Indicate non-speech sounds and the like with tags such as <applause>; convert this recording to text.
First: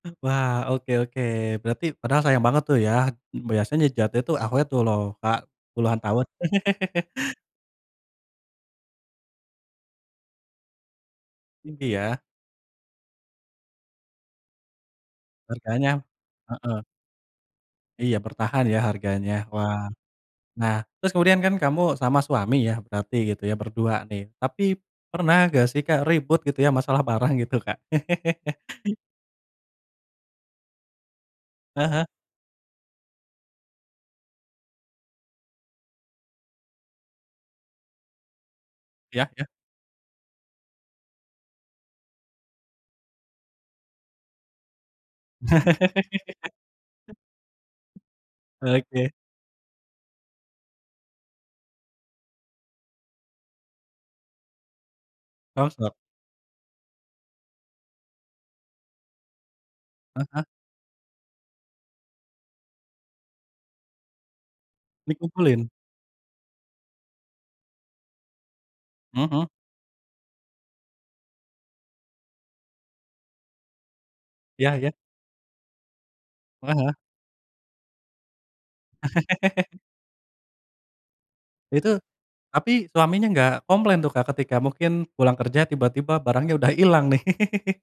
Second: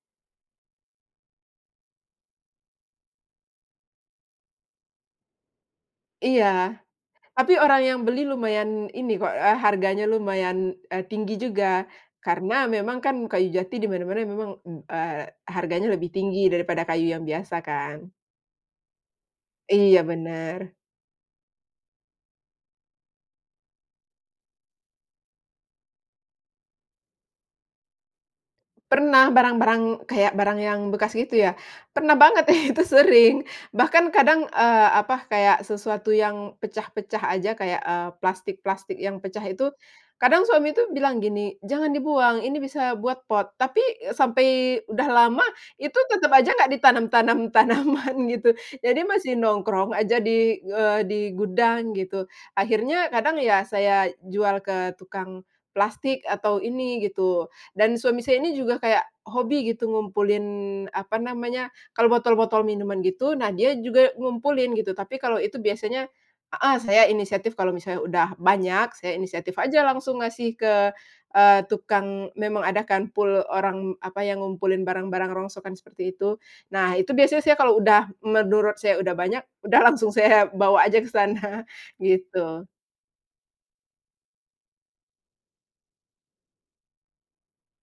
Wah oke oke. Berarti padahal sayang banget tuh ya. Biasanya jati itu awet tuh loh Kak puluhan tahun. Iya <chuckles> tapi orang yang beli lumayan ini kok, eee, harganya lumayan, eee, tinggi juga Iya. karena memang kan kayu jati di mana mana memang, eee, harganya Harganya. lebih tinggi Heeh. daripada kayu yang biasa kan. Iya bertahan ya harganya. Wah. Iya Nah bener. terus kemudian kan kamu sama suami ya berarti gitu ya berdua nih. Tapi pernah gak sih Kak ribut gitu ya masalah barang gitu Kak? <laughs> Pernah barang-barang, kayak barang yang bekas gitu ya? Ah hah. Pernah banget <chuckles> itu sering bahkan, eee, apa kadang sesuatu yang pecah-pecah aja, kayak, eee, plastik-plastik yang Ya pecah ya. itu kadang suami itu bilang gini, "Jangan dibuang, ini bisa buat pot." tapi sampai udah lama itu tetep aja gak ditanam-tanam tanaman <laughs> gitu, jadi Oke. masih nongkrong aja di, eee, di gudang gitu. Akhirnya kadang ya saya jual ke tukang Rongsok. plastik atau ini gitu dan suami saya ini juga kayak hobi gitu Ah ngumpulin hah. apa namanya, kalo botol-botol minuman gitu nah dia juga ngumpulin, tapi kalau itu Dikumpulin? biasanya heeh saya inisiatif kalau udah banyak, saya Mhm. inisiatif aja langsung ngasih ke, eee, tukang memang ada kan pul orang, apa, yang Ya ngumpulin ya. barang-barang rongsokan seperti itu, Heeh heeh. nah itu biasanya saya kalau udah menurut saya udah banyak, udah <laughs> langsung saya bawa aja ke sana, Itu gitu. tapi suaminya gak komplain tuh Kak ketika mungkin pulang kerja tiba-tiba barangnya udah ilang nih? <laughs>